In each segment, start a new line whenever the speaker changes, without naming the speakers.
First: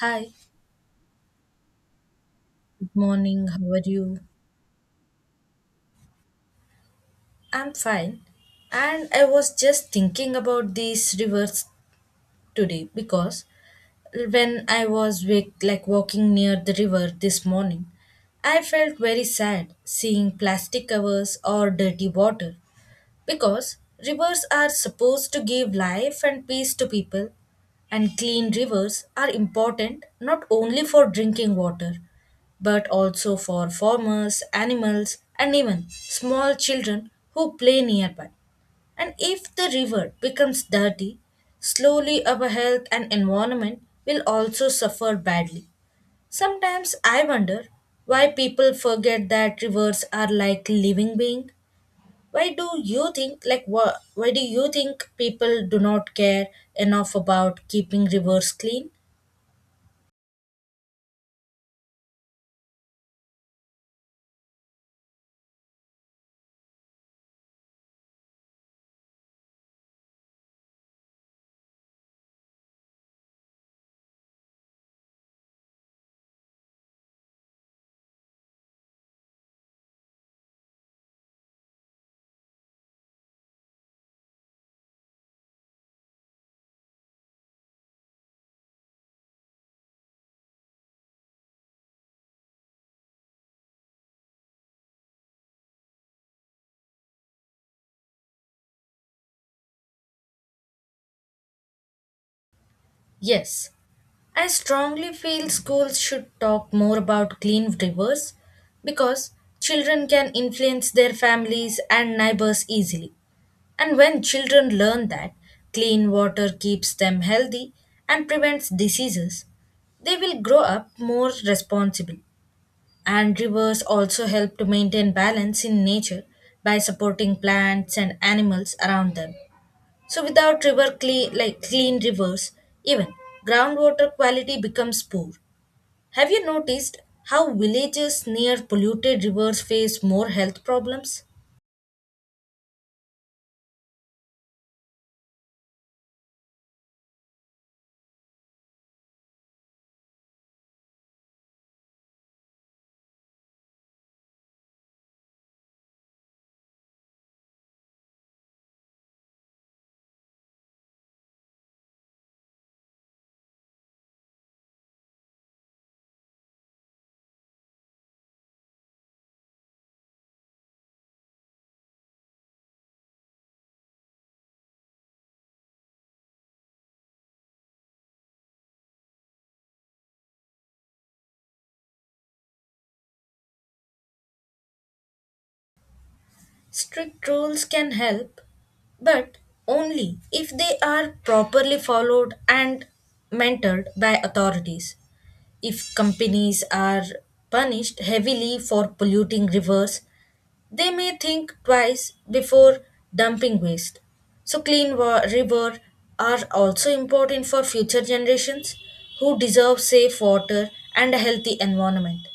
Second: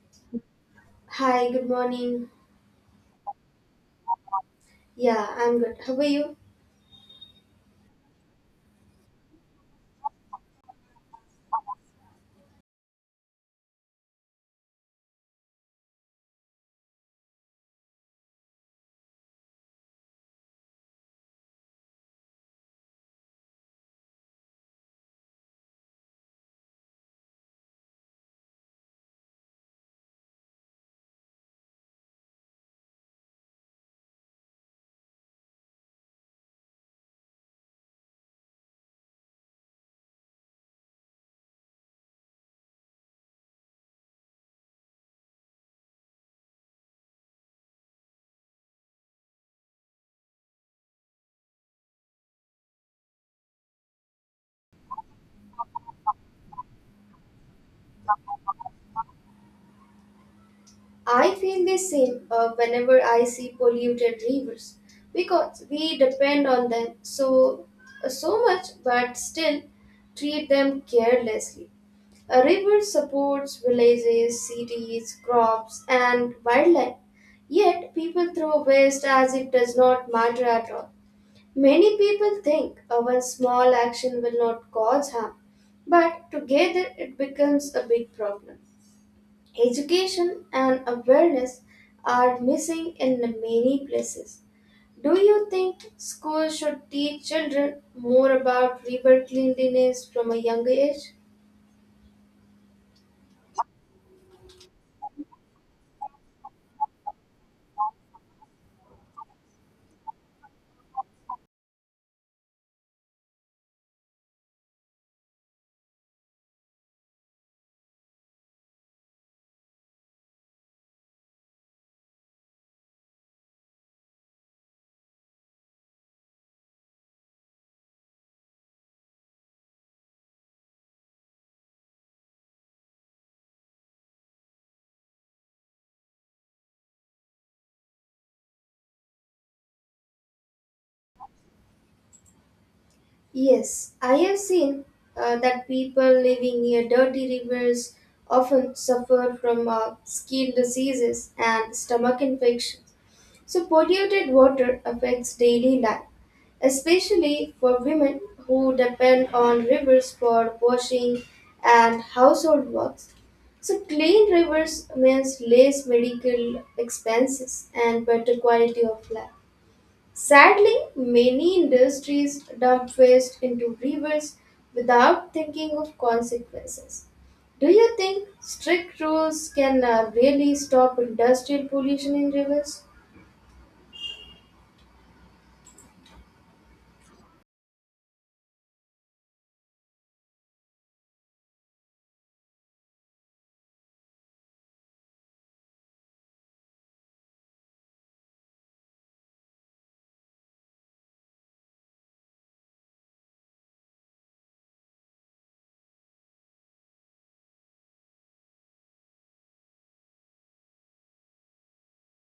Hi,
Hi, good morning.
Good morning, how are you?
Yeah, I'm good. How are you?
I'm fine. And I was just thinking about these rivers today because when I was wake, like walking near the river this morning, I felt very sad seeing plastic covers or dirty water. Because rivers are supposed to give life and peace to people, and clean rivers are important not only for drinking water, but also for farmers, animals, and even small children who play nearby. And if the river becomes dirty, slowly our health and environment will also suffer badly. Sometimes I wonder why people forget that rivers are like living beings. Why do you think why do you think people do not care enough about keeping rivers clean?
I feel the same whenever I see polluted rivers because we depend on them so much but still treat them carelessly. A river supports villages, cities, crops and wildlife. Yet people throw waste as it does not matter at all. Many people think a one small action will not cause harm, but together it becomes a big problem. Education and awareness are missing in many places. Do you think schools should teach children more about river cleanliness from a younger age?
Yes, I strongly feel schools should talk more about clean rivers because children can influence their families and neighbors easily. And when children learn that clean water keeps them healthy and prevents diseases, they will grow up more responsible. And rivers also help to maintain balance in nature by supporting plants and animals around them. So without river clean like clean rivers, even groundwater quality becomes poor. Have you noticed how villages near polluted rivers face more health problems?
Yes, I have seen that people living near dirty rivers often suffer from skin diseases and stomach infections. So, polluted water affects daily life, especially for women who depend on rivers for washing and household works. So, clean rivers means less medical expenses and better quality of life. Sadly, many industries dump waste into rivers without thinking of consequences. Do you think strict rules can really stop industrial pollution in rivers?
Strict rules can help, but only if they are properly followed and mentored by authorities. If companies are punished heavily for polluting rivers, they may think twice before dumping waste. So, river are also important for future generations who deserve safe water and a healthy environment.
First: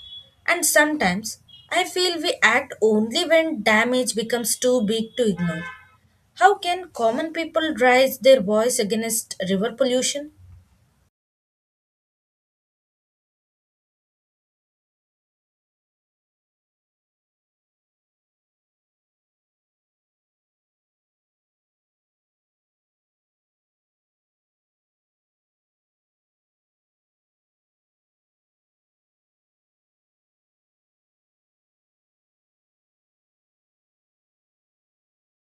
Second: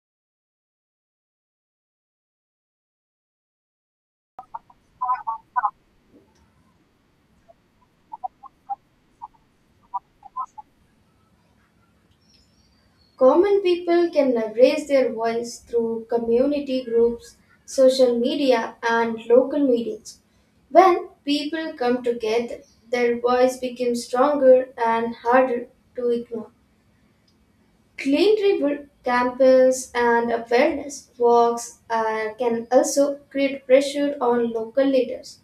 And sometimes I feel we act only when damage becomes too big to ignore. How can common people raise their voice against river pollution?
Common people can raise their voice through community groups, social media, and local meetings. When people come together, their voice becomes stronger and harder to ignore. Clean river campings and awareness walks can also create pressure on local leaders.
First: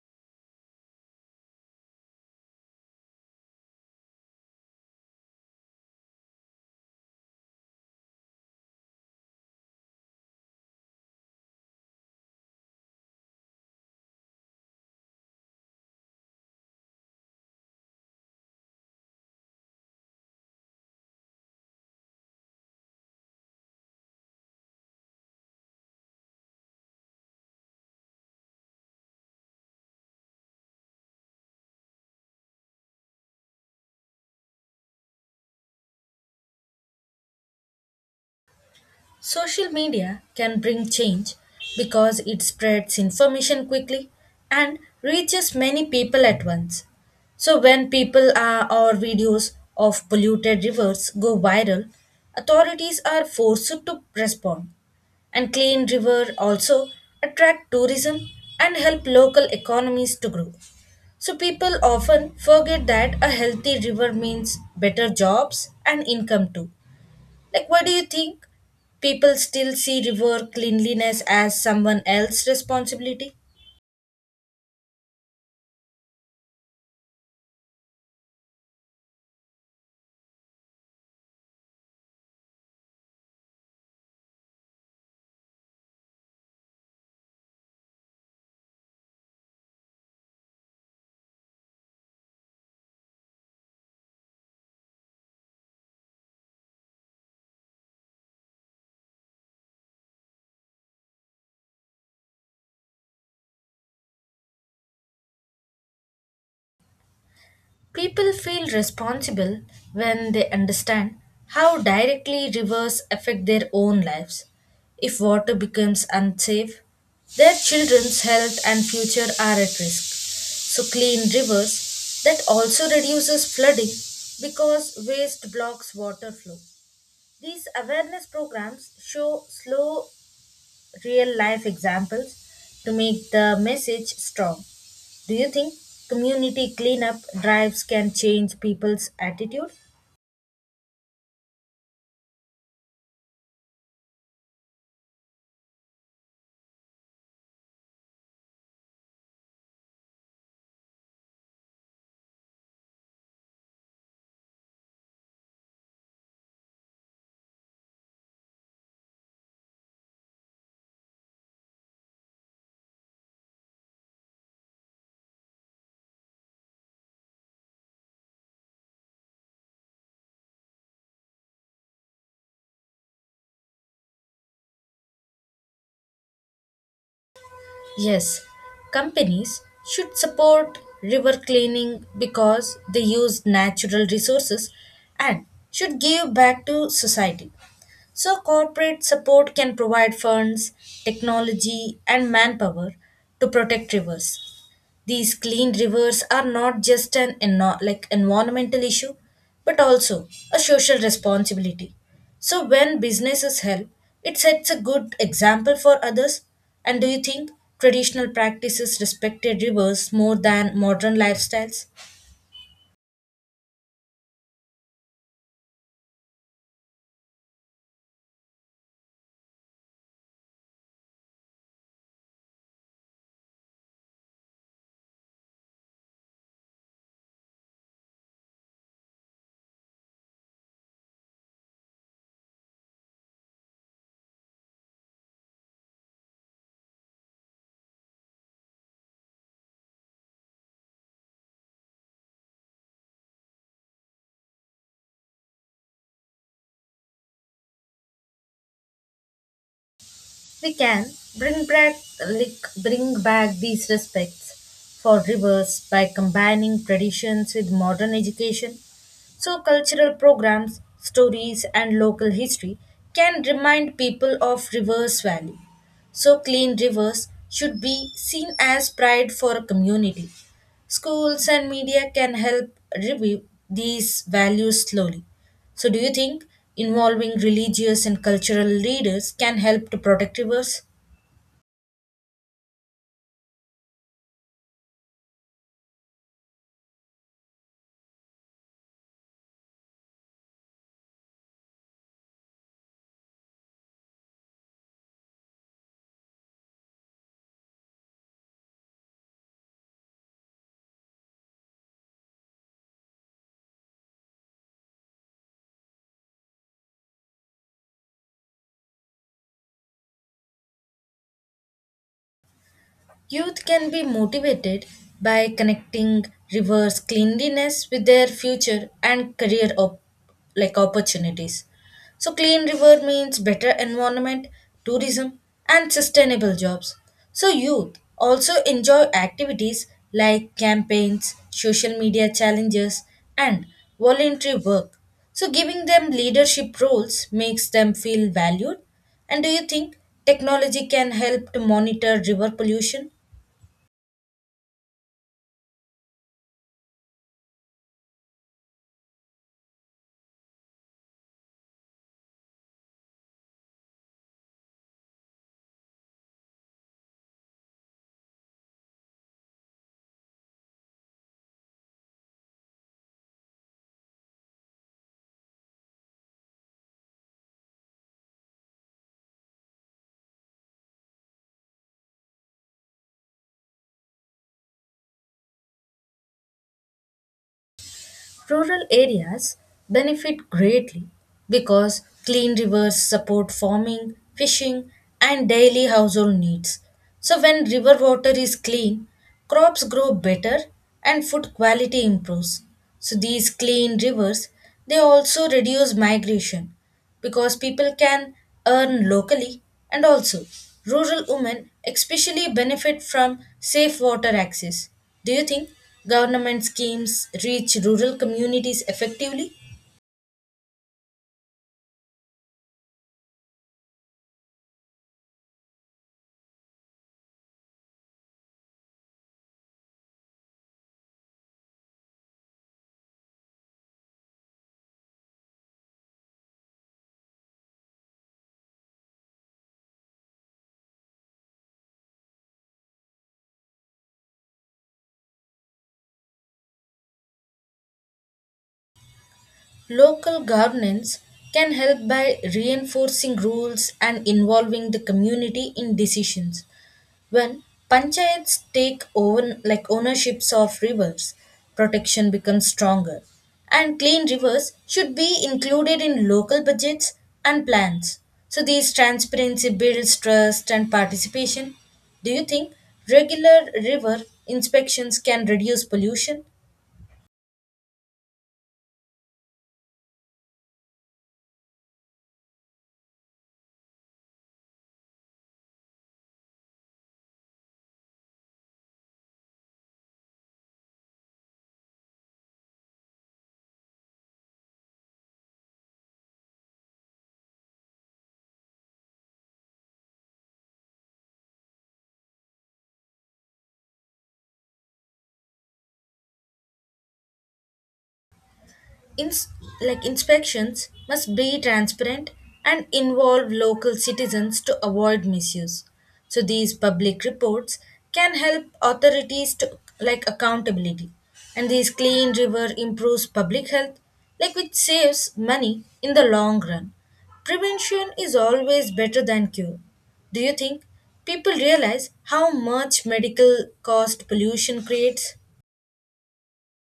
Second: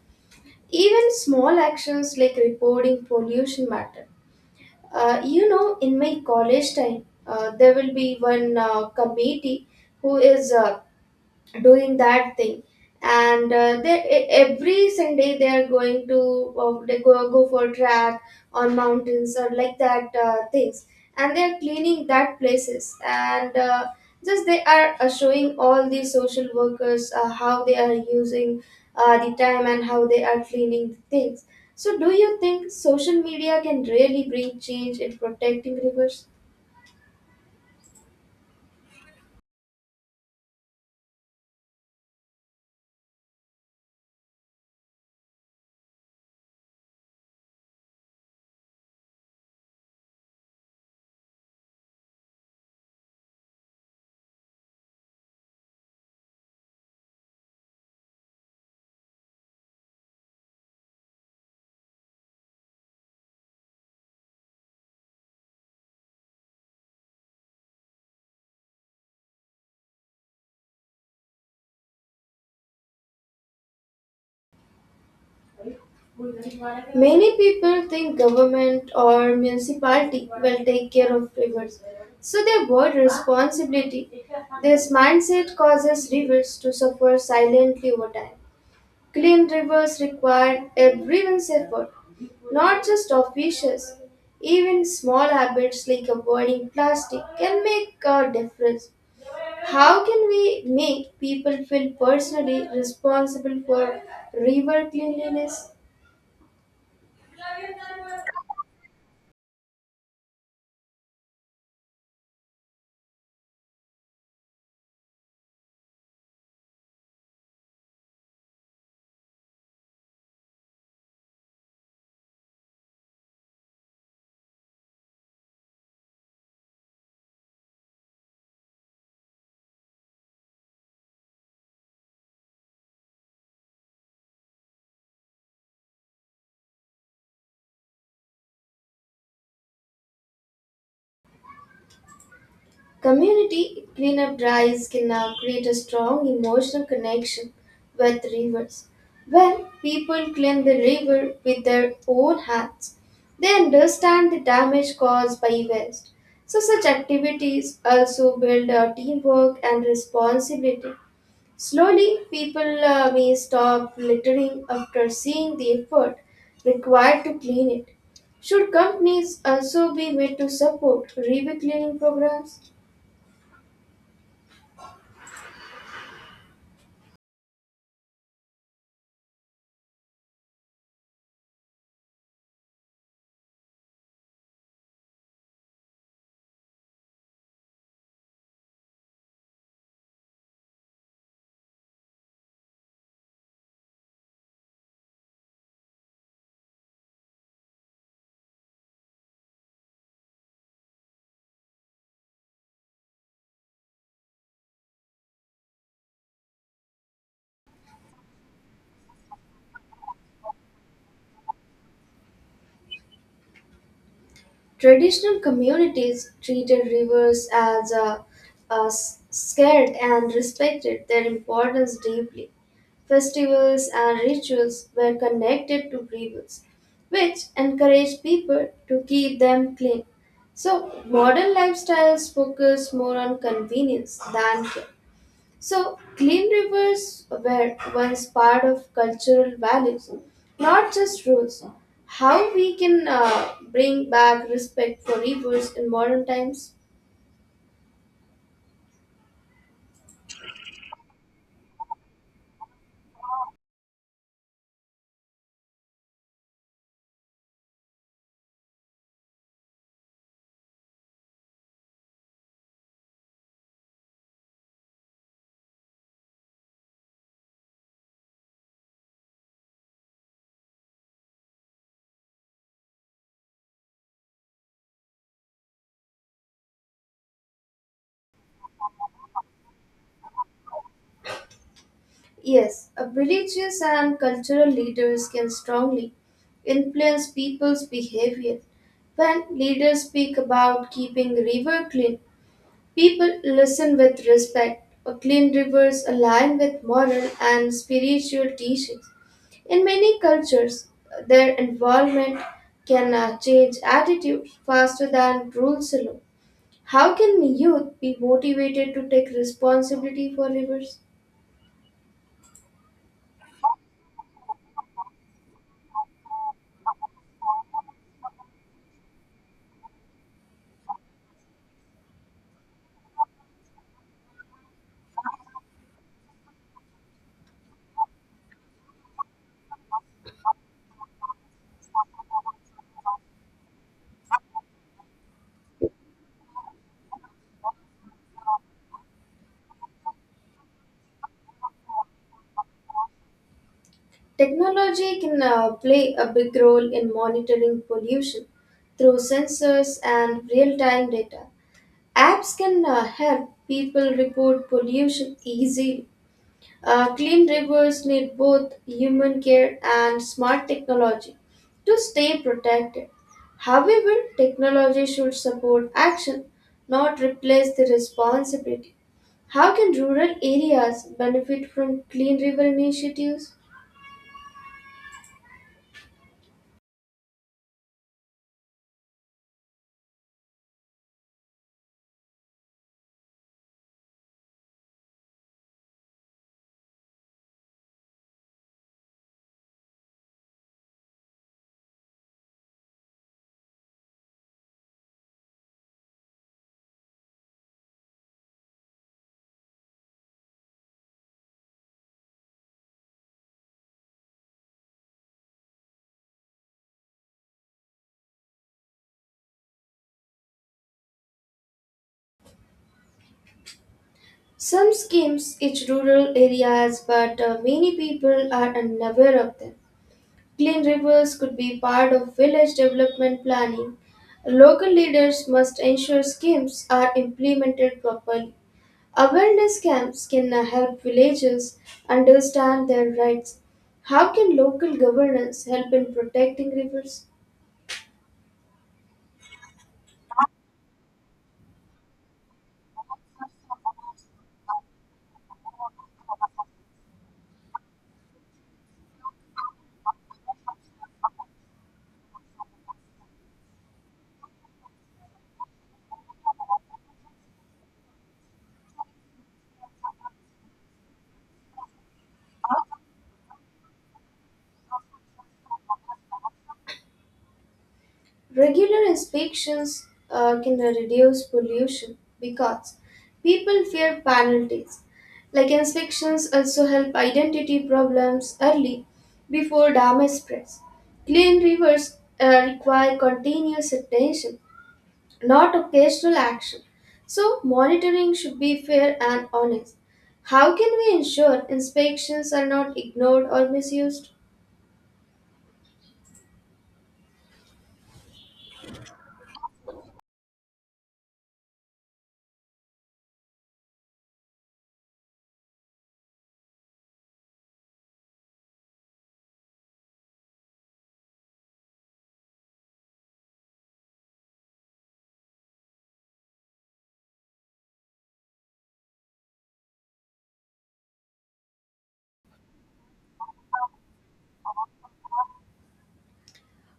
Even small actions like reporting pollution matter. In my college time, there will be one committee who is doing that thing and they every Sunday they are going to they go, go for track on mountains or like that things and they are cleaning that places and just they are showing all the social workers how they are using the time and how they are cleaning the things. So do you think social media can really bring change in protecting rivers?
Social media can bring change because it spreads information quickly and reaches many people at once. So when people are, or videos of polluted rivers go viral, authorities are forced to respond. And clean river also attract tourism and help local economies to grow. So people often forget that a healthy river means better jobs and income too. Like, what do you think? People still see river cleanliness as someone else's responsibility?
Many people think government or municipality will take care of rivers, so they avoid responsibility. This mindset causes rivers to suffer silently over time. Clean rivers require everyone's effort, not just officials. Even small habits like avoiding plastic can make a difference. How can we make people feel personally responsible for river cleanliness?
People feel responsible when they understand how directly rivers affect their own lives. If water becomes unsafe, their children's health and future are at risk. So, clean rivers that also reduces flooding because waste blocks water flow. These awareness programs show slow real life examples to make the message strong. Do you think community cleanup drives can change people's attitude?
Community cleanup drives can now create a strong emotional connection with rivers. When people clean the river with their own hands, they understand the damage caused by waste. So, such activities also build our teamwork and responsibility. Slowly, people may stop littering after seeing the effort required to clean it. Should companies also be made to support river cleaning programs?
Yes, companies should support river cleaning because they use natural resources and should give back to society. So, corporate support can provide funds, technology, and manpower to protect rivers. These clean rivers are not just an environmental issue, but also a social responsibility. So when businesses help, it sets a good example for others. And do you think traditional practices respected rivers more than modern lifestyles?
Traditional communities treated rivers as scared and respected their importance deeply. Festivals and rituals were connected to rivers, which encouraged people to keep them clean. So, modern lifestyles focus more on convenience than care. So, clean rivers were once part of cultural values, not just rules. How we can bring back respect for rivers in modern times?
We can bring back, bring back these respects for rivers by combining traditions with modern education. So, cultural programs, stories, and local history can remind people of rivers' value. So, clean rivers should be seen as pride for a community. Schools and media can help revive these values slowly. So, do you think involving religious and cultural leaders can help to protect rivers?
Yes, religious and cultural leaders can strongly influence people's behavior. When leaders speak about keeping river clean, people listen with respect. A clean rivers align with moral and spiritual teachings. In many cultures, their involvement can change attitude faster than rules alone. How can youth be motivated to take responsibility for rivers?
Youth can be motivated by connecting reverse cleanliness with their future and career op- like opportunities. So clean river means better environment, tourism and sustainable jobs. So youth also enjoy activities like campaigns, social media challenges and voluntary work. So giving them leadership roles makes them feel valued. And do you think technology can help to monitor river pollution?
Technology can play a big role in monitoring pollution through sensors and real time data. Apps can help people report pollution easily. Clean rivers need both human care and smart technology to stay protected. However, technology should support action, not replace the responsibility. How can rural areas benefit from clean river initiatives?
Rural areas benefit greatly because clean rivers support farming, fishing, and daily household needs. So, when river water is clean, crops grow better and food quality improves. So, these clean rivers they also reduce migration because people can earn locally, and also rural women especially benefit from safe water access. Do you think government schemes reach rural communities effectively?
Some schemes reach rural areas, but many people are unaware of them. Clean rivers could be part of village development planning. Local leaders must ensure schemes are implemented properly. Awareness camps can help villagers understand their rights. How can local governance help in protecting rivers?
Local governance can help by reinforcing rules and involving the community in decisions. When panchayats take over like ownerships of rivers, protection becomes stronger. And clean rivers should be included in local budgets and plans. So these transparency builds trust and participation. Do you think regular river inspections can reduce pollution?
Regular inspections can reduce pollution because people fear penalties. Like inspections also help identity problems early before damage spreads. Clean rivers require continuous attention, not occasional action. So monitoring should be fair and honest. How can we ensure inspections are not ignored or misused?
ins- Inspections must be transparent and involve local citizens to avoid misuse. So these public reports can help authorities to like accountability, and these clean river improves public health, like which saves money in the long run. Prevention is always better than cure. Do you think people realize how much medical cost pollution creates?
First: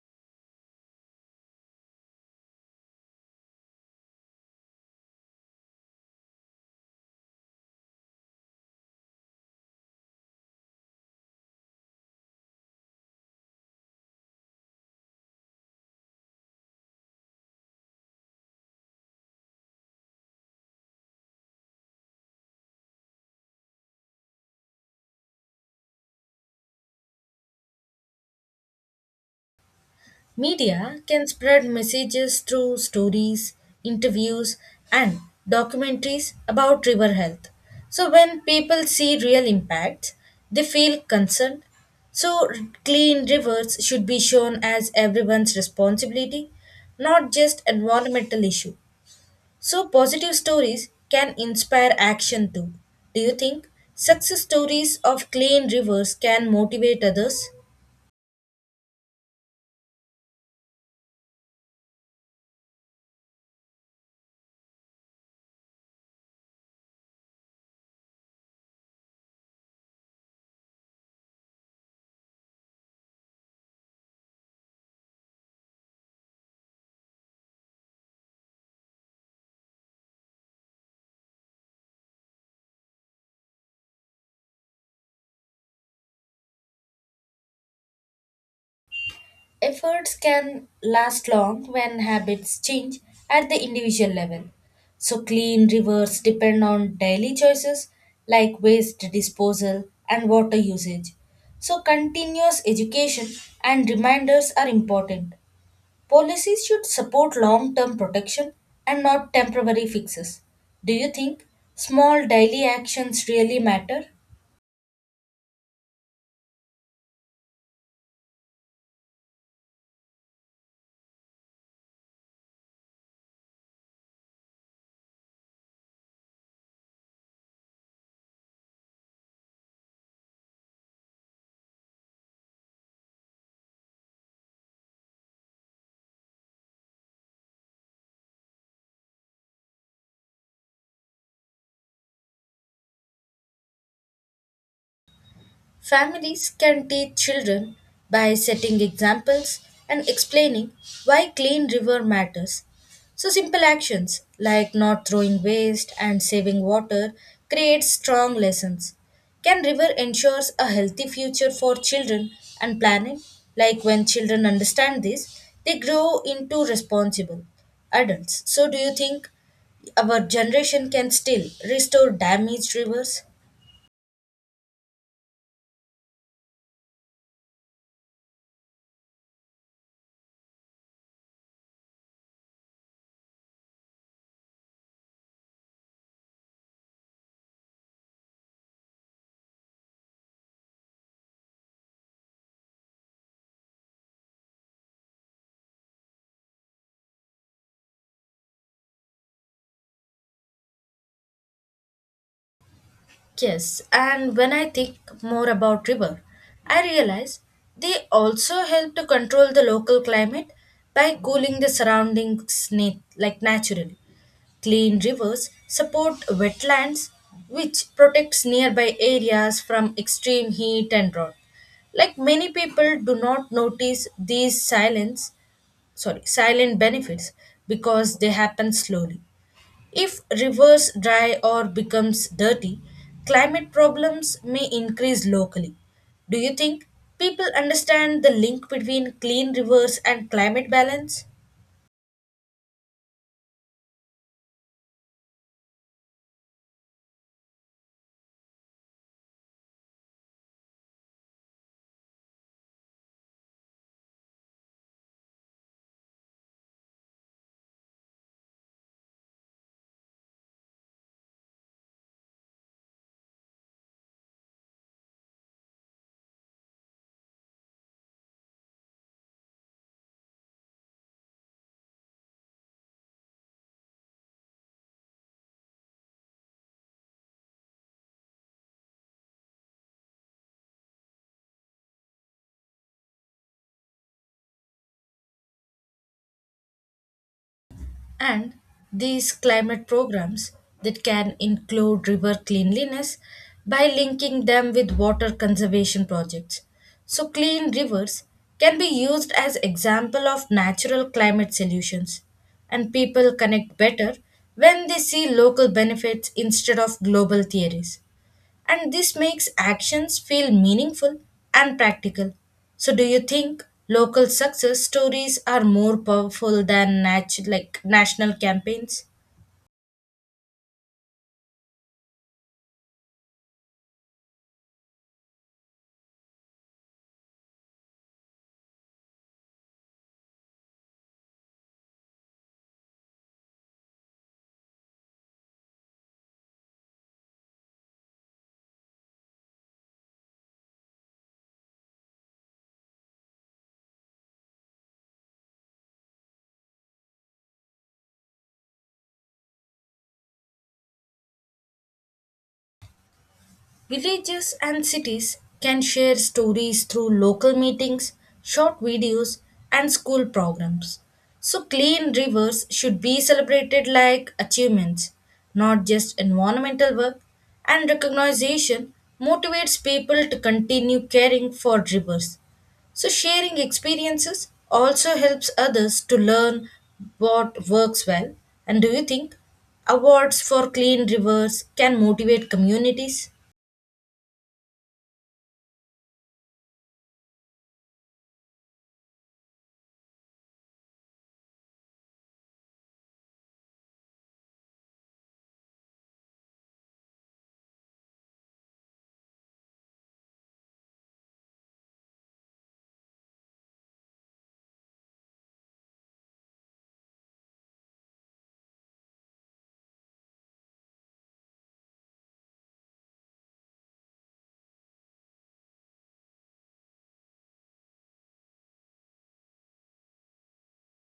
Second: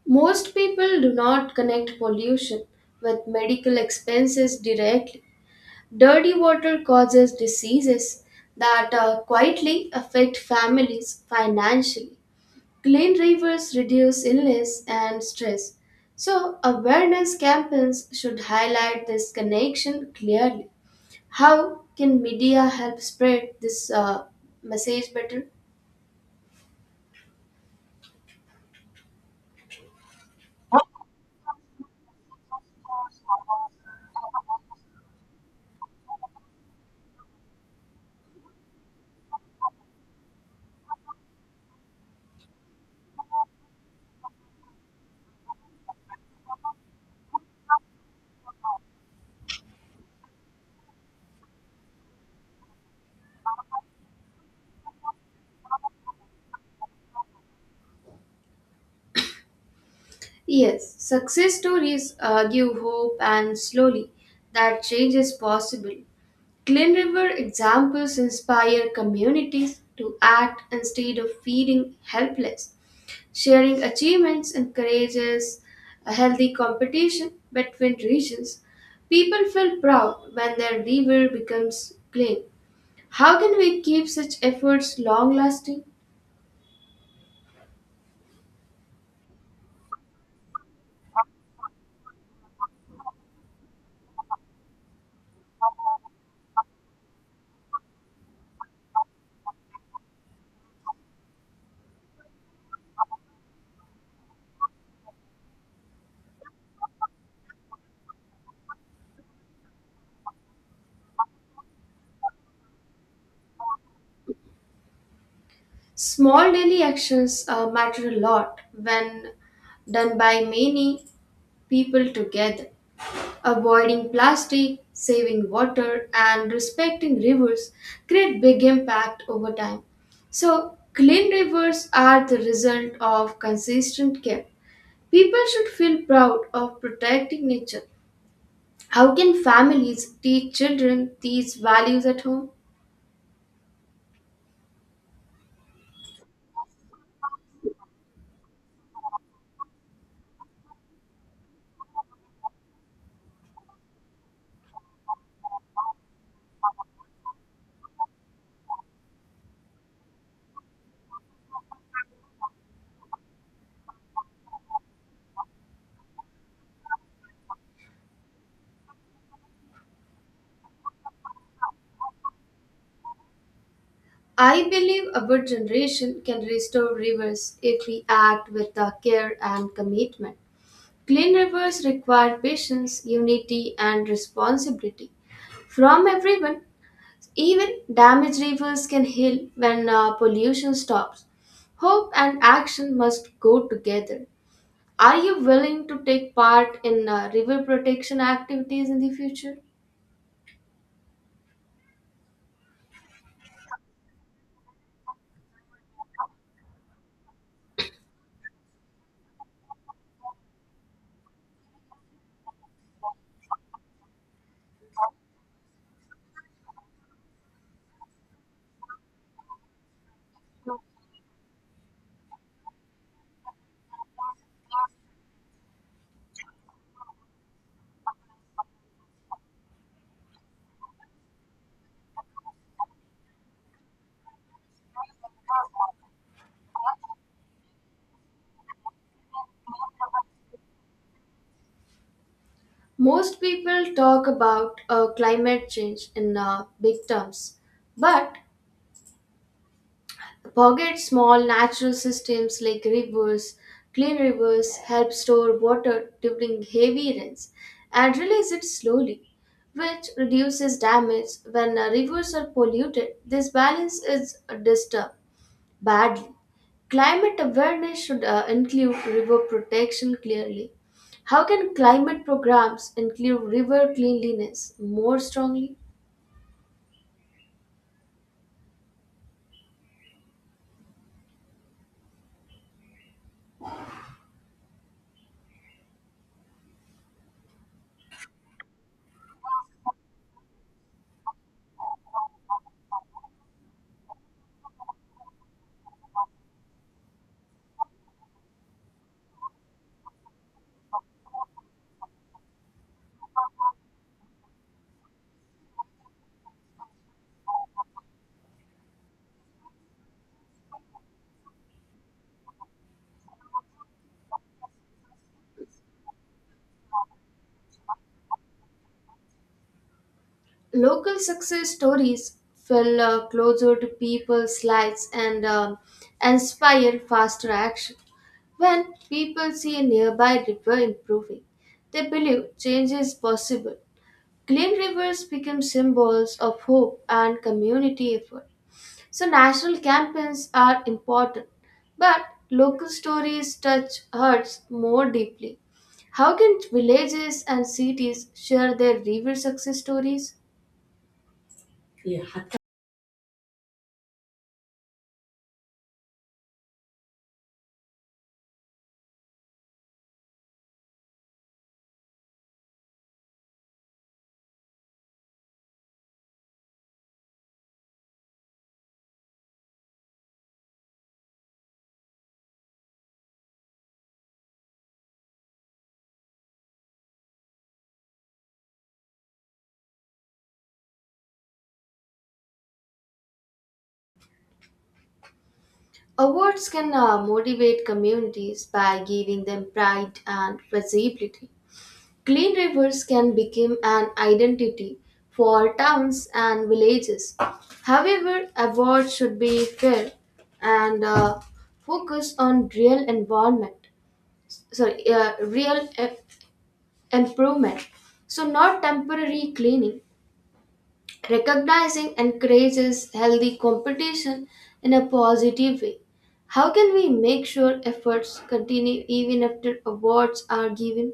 Most people do not connect pollution with medical expenses directly. Dirty water causes diseases that quietly affect families financially. Clean rivers reduce illness and stress. So, awareness campaigns should highlight this connection clearly. How can media help spread this message better?
Media can spread messages through stories, interviews, and documentaries about river health. So, when people see real impacts, they feel concerned. So, clean rivers should be shown as everyone's responsibility, not just environmental issue. So, positive stories can inspire action too. Do you think success stories of clean rivers can motivate others?
Yes, success stories give hope and slowly that change is possible. Clean River examples inspire communities to act instead of feeling helpless. Sharing achievements encourages a healthy competition between regions. People feel proud when their river becomes clean. How can we keep such efforts long lasting?
Efforts can last long when habits change at the individual level. So, clean rivers depend on daily choices like waste disposal and water usage. So, continuous education and reminders are important. Policies should support long term protection and not temporary fixes. Do you think small daily actions really matter?
Small daily actions matter a lot when done by many people together. Avoiding plastic, saving water, and respecting rivers create big impact over time. So, clean rivers are the result of consistent care. People should feel proud of protecting nature. How can families teach children these values at home?
Families can teach children by setting examples and explaining why clean river matters. So simple actions like not throwing waste and saving water create strong lessons. Can river ensures a healthy future for children and planet? Like when children understand this, they grow into responsible adults. So do you think our generation can still restore damaged rivers?
I believe our generation can restore rivers if we act with the care and commitment. Clean rivers require patience, unity, and responsibility from everyone. Even damaged rivers can heal when pollution stops. Hope and action must go together. Are you willing to take part in river protection activities in the future?
Yes, and when I think more about river, I realize they also help to control the local climate by cooling the surroundings naturally. Clean rivers support wetlands which protects nearby areas from extreme heat and drought. Like many people do not notice these silent benefits because they happen slowly. If rivers dry or becomes dirty, climate problems may increase locally. Do you think people understand the link between clean rivers and climate balance?
Most people talk about climate change in big terms, but forget small natural systems like rivers. Clean rivers help store water during heavy rains and release it slowly, which reduces damage when rivers are polluted. This balance is disturbed badly. Climate awareness should include river protection clearly. How can climate programs include river cleanliness more strongly?
And these climate programs that can include river cleanliness by linking them with water conservation projects. So clean rivers can be used as example of natural climate solutions, and people connect better when they see local benefits instead of global theories, and this makes actions feel meaningful and practical. So, do you think local success stories are more powerful than national campaigns?
Local success stories fell closer to people's lives and inspire faster action. When people see a nearby river improving, they believe change is possible. Clean rivers become symbols of hope and community effort. So, national campaigns are important, but local stories touch hearts more deeply. How can villages and cities share their river success stories?
Villages and cities can share stories through local meetings, short videos, and school programs. So, clean rivers should be celebrated like achievements, not just environmental work. And recognition motivates people to continue caring for rivers. So, sharing experiences also helps others to learn what works well. And do you think awards for clean rivers can motivate communities?
Awards can motivate communities by giving them pride and visibility. Clean rivers can become an identity for towns and villages. However, awards should be fair and focus on real environment, sorry, improvement. So, not temporary cleaning recognizing encourages healthy competition in a positive way. How can we make sure efforts continue even after awards are given?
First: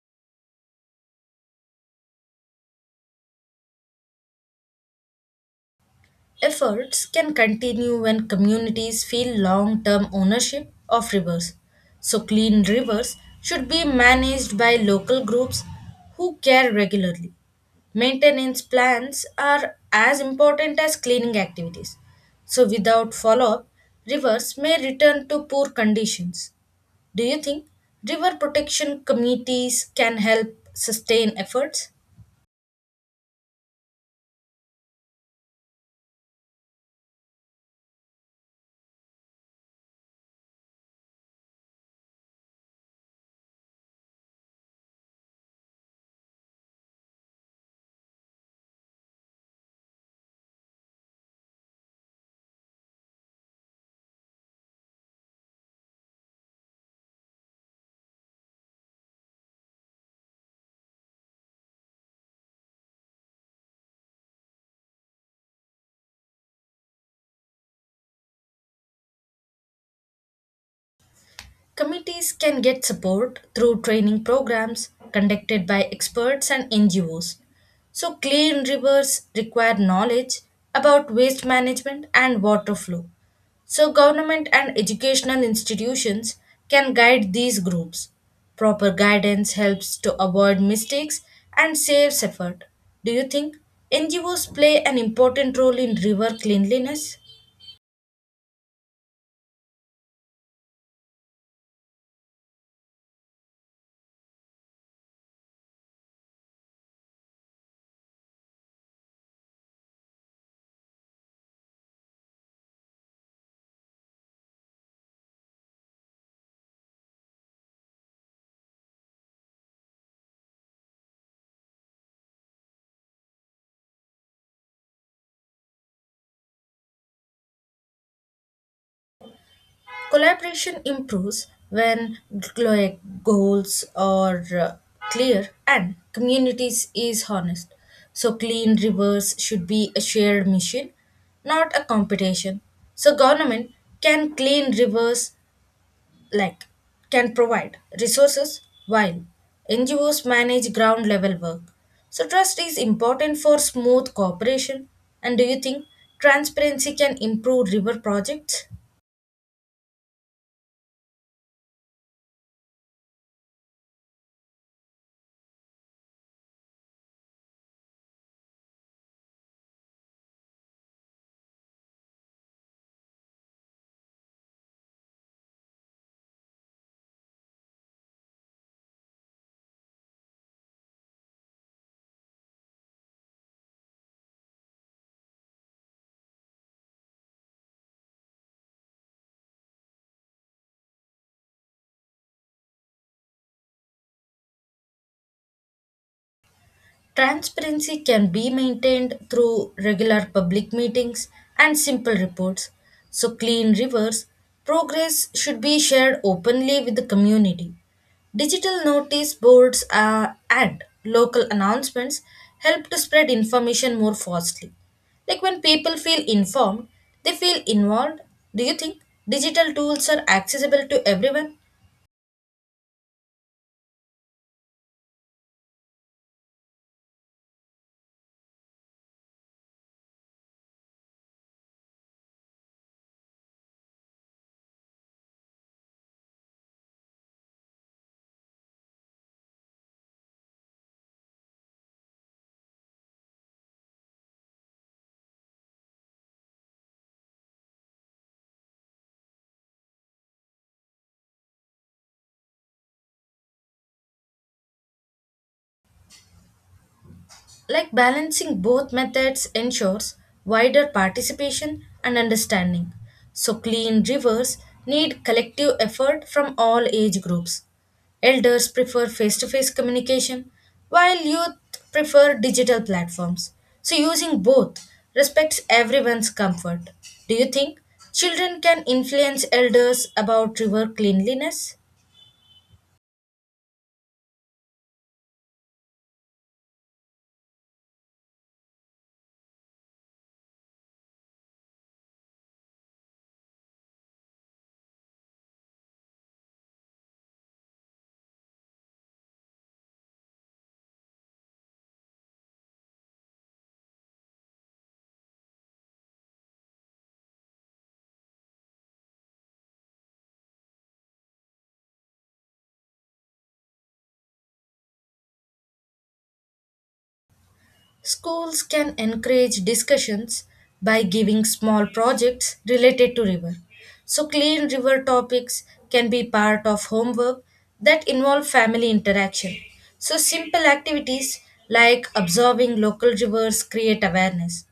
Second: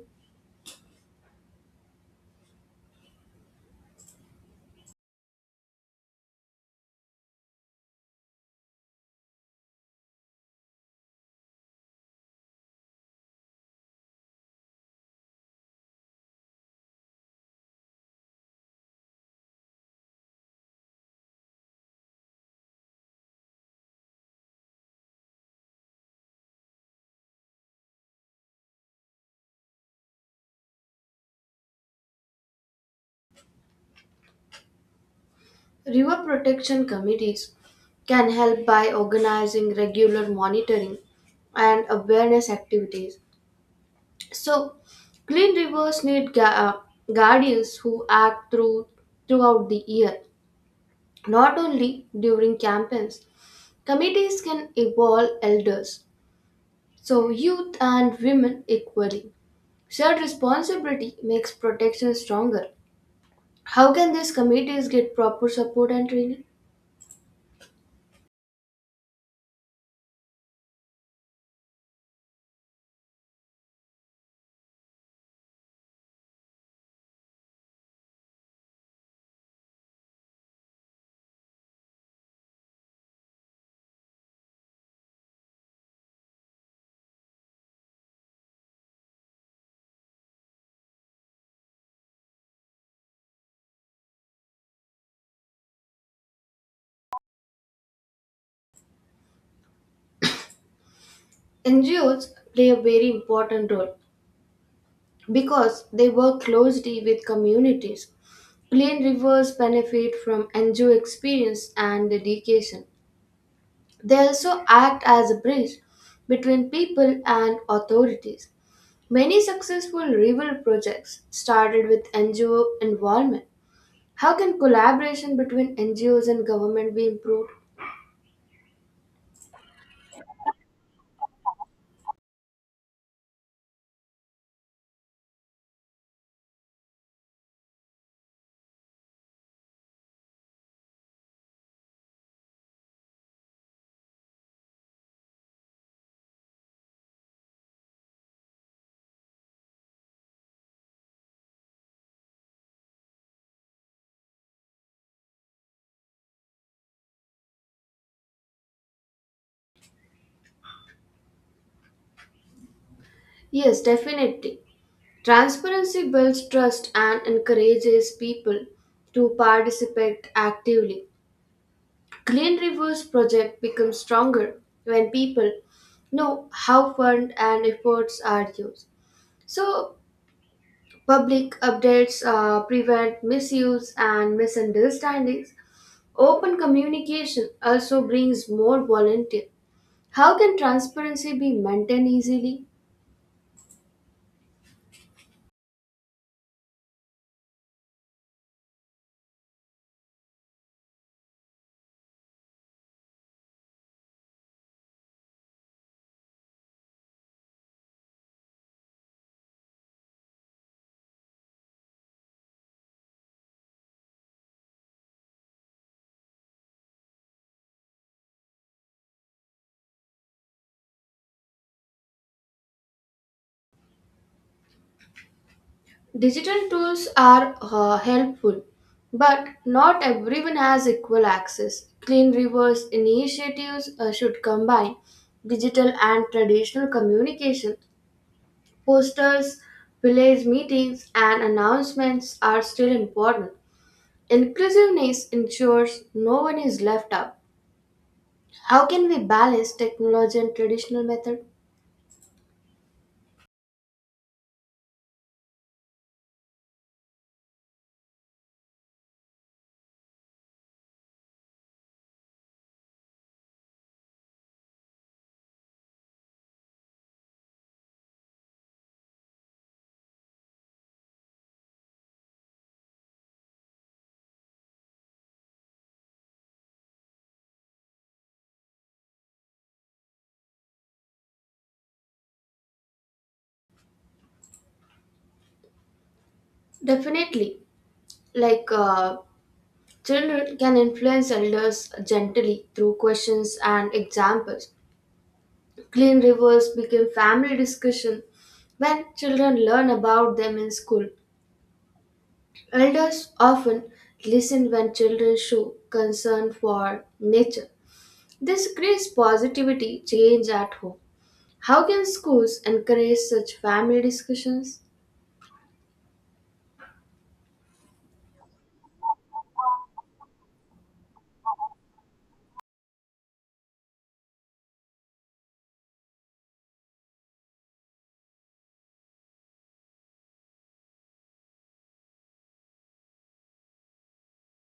Efforts can continue when communities feel long term ownership of rivers. So, clean rivers should be managed by local groups who care regularly. Maintenance plans are as important as cleaning activities. So, without follow up, rivers may return to poor conditions. Do you think river protection committees can help sustain efforts?
River protection committees can help by organizing regular monitoring and awareness activities. So, clean rivers need guardians who act throughout the year, not only during campaigns. Committees can involve elders. So, youth and women equally. Shared responsibility makes protection stronger. How can these committees get proper support and training?
Committees can get support through training programs conducted by experts and NGOs. So, clean rivers require knowledge about waste management and water flow. So, government and educational institutions can guide these groups. Proper guidance helps to avoid mistakes and saves effort. Do you think NGOs play an important role in river cleanliness?
NGOs play a very important role because they work closely with communities. Clean rivers benefit from NGO experience and dedication. They also act as a bridge between people and authorities. Many successful river projects started with NGO involvement. How can collaboration between NGOs and government be improved?
Collaboration improves when goals are clear and communities is honest. So clean rivers should be a shared mission, not a competition. So government can clean rivers like can provide resources while NGOs manage ground level work. So trust is important for smooth cooperation. And do you think transparency can improve river projects?
Yes, definitely. Transparency builds trust and encourages people to participate actively. Clean Rivers project becomes stronger when people know how fund and efforts are used. So public updates prevent misuse and misunderstandings. Open communication also brings more volunteer. How can transparency be maintained easily?
Transparency can be maintained through regular public meetings and simple reports. So, clean rivers progress should be shared openly with the community. Digital notice boards and local announcements help to spread information more fastly. Like when people feel informed, they feel involved. Do you think digital tools are accessible to everyone?
Digital tools are helpful, but not everyone has equal access. Clean rivers initiatives should combine digital and traditional communication. Posters, village meetings, and announcements are still important. Inclusiveness ensures no one is left out. How can we balance technology and traditional method?
Like balancing both methods ensures wider participation and understanding. So, clean rivers need collective effort from all age groups. Elders prefer face to face communication, while youth prefer digital platforms. So, using both respects everyone's comfort. Do you think children can influence elders about river cleanliness?
Definitely. Like uh, Children can influence elders gently through questions and examples. Clean rivers became family discussion when children learn about them in school. Elders often listen when children show concern for nature. This creates positivity change at home. How can schools encourage such family discussions?
Schools can encourage discussions by giving small projects related to river. So clean river topics can be part of homework that involve family interaction. So simple activities like observing local rivers create awareness.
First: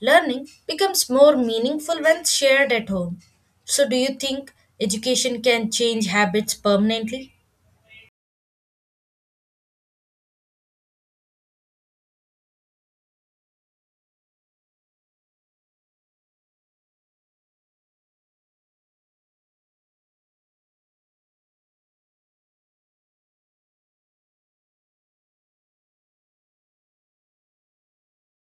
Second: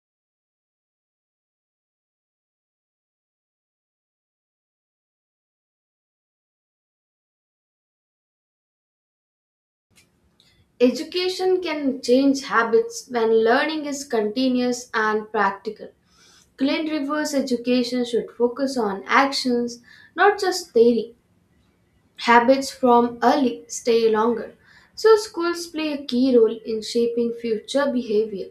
Learning becomes more meaningful when shared at home. So do you think education can change habits permanently?
Education can change habits when learning is continuous and practical. Clean reverse education should focus on actions, not just theory. Habits from early stay longer. So, schools play a key role in shaping future behavior.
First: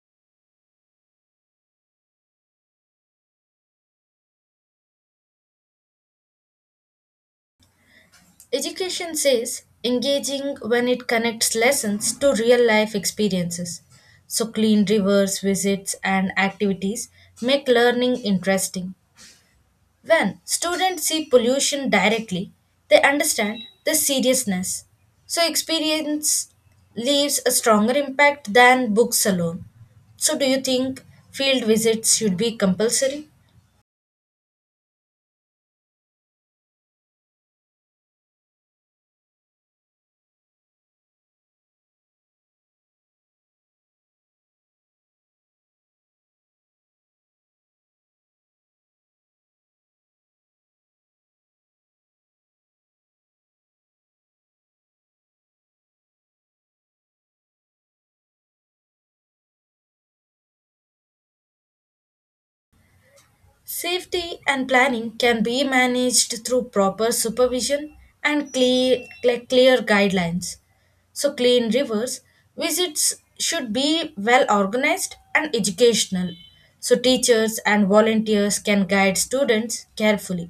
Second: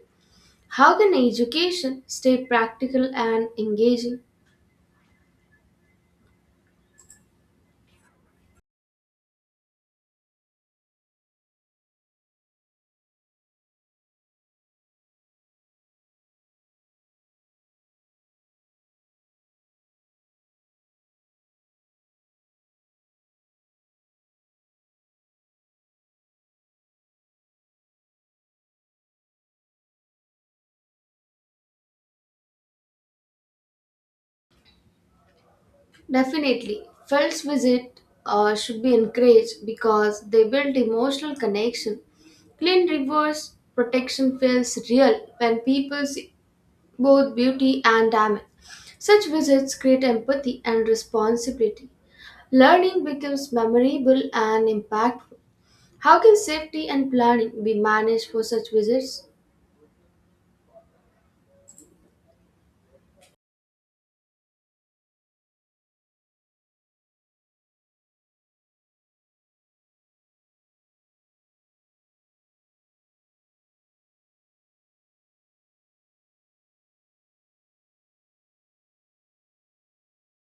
How can education stay practical and engaging?
Education says engaging when it connects lessons to real life experiences. So, clean rivers, visits, and activities make learning interesting. When students see pollution directly, they understand the seriousness. So, experience leaves a stronger impact than books alone. So, do you think field visits should be compulsory?
Definitely. Fell's visit should be encouraged because they build emotional connection. Clean rivers protection feels real when people see both beauty and damage. Such visits create empathy and responsibility. Learning becomes memorable and impactful. How can safety and planning be managed for such visits?
Safety and planning can be managed through proper supervision and clear guidelines. So, clean rivers visits should be well organized and educational. So, teachers and volunteers can guide students carefully.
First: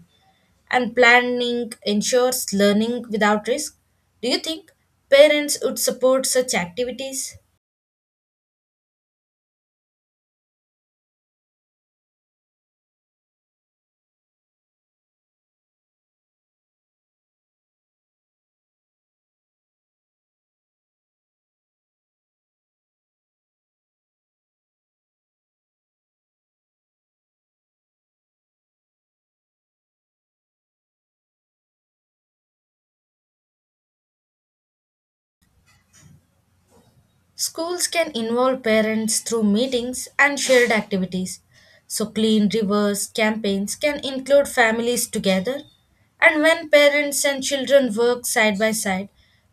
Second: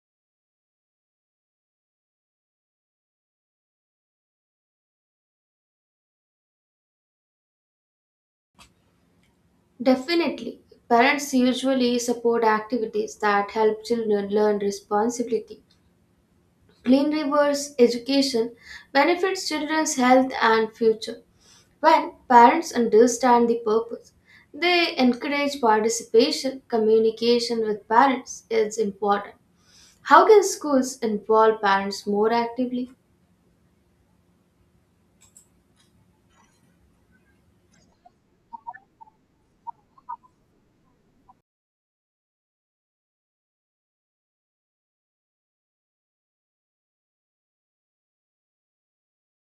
And planning ensures learning without risk. Do you think parents would support such activities?
Definitely. Parents usually support activities that help children learn responsibility. Clean rivers education benefits children's health and future. When parents understand the purpose, they encourage participation. Communication with parents is important. How can schools involve parents more actively?
Schools can involve parents through meetings and shared activities. So, clean rivers campaigns can include families together. And when parents and children work side by side,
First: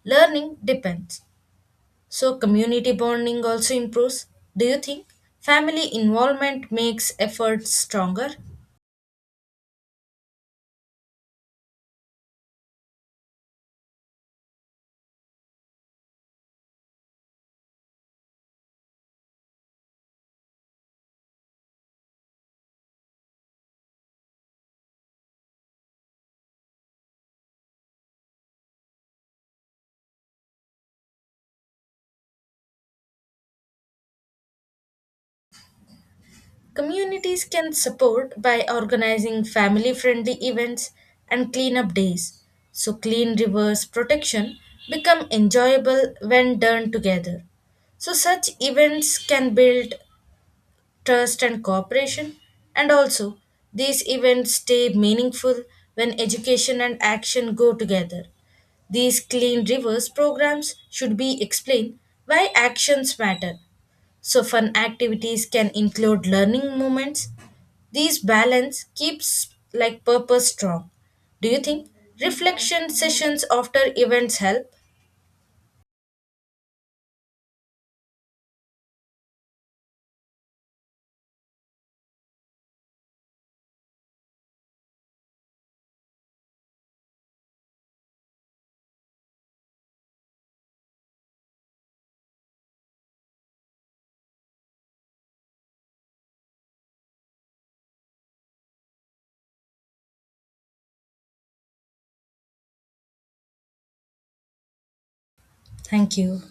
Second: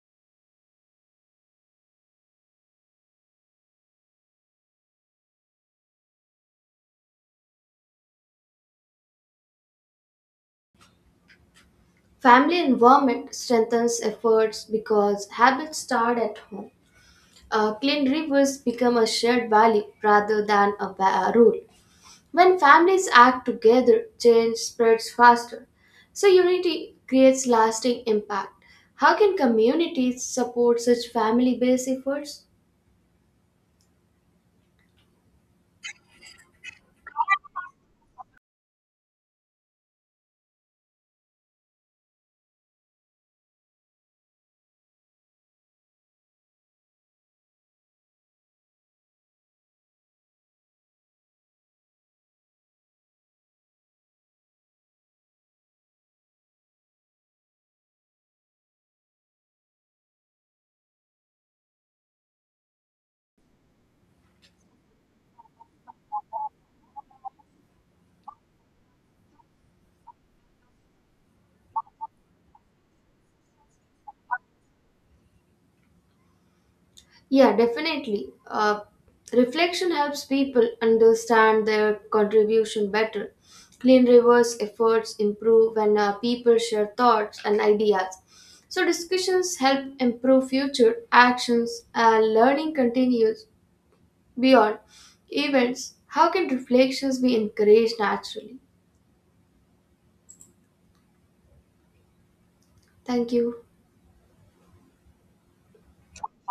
learning depends. So, community bonding also improves. Do you think family involvement makes efforts stronger?
Family involvement strengthens efforts because habits start at home. Clean rivers become a shared value rather than a rule. When families act together, change spreads faster. So, unity creates lasting impact. How can communities support such family based efforts?
Communities can support by organizing family friendly events and cleanup days. So clean rivers protection become enjoyable when done together. So such events can build trust and cooperation, and also these events stay meaningful when education and action go together. These clean rivers programs should be explained why actions matter, so fun activities can include learning moments. These balance keeps like purpose strong. Do you think reflection sessions after events help?
Yeah, definitely. Reflection helps people understand their contribution better. Clean River's efforts improve when people share thoughts and ideas. So, discussions help improve future actions and learning continues beyond events. How can reflections be encouraged naturally? Thank you.
Thank you.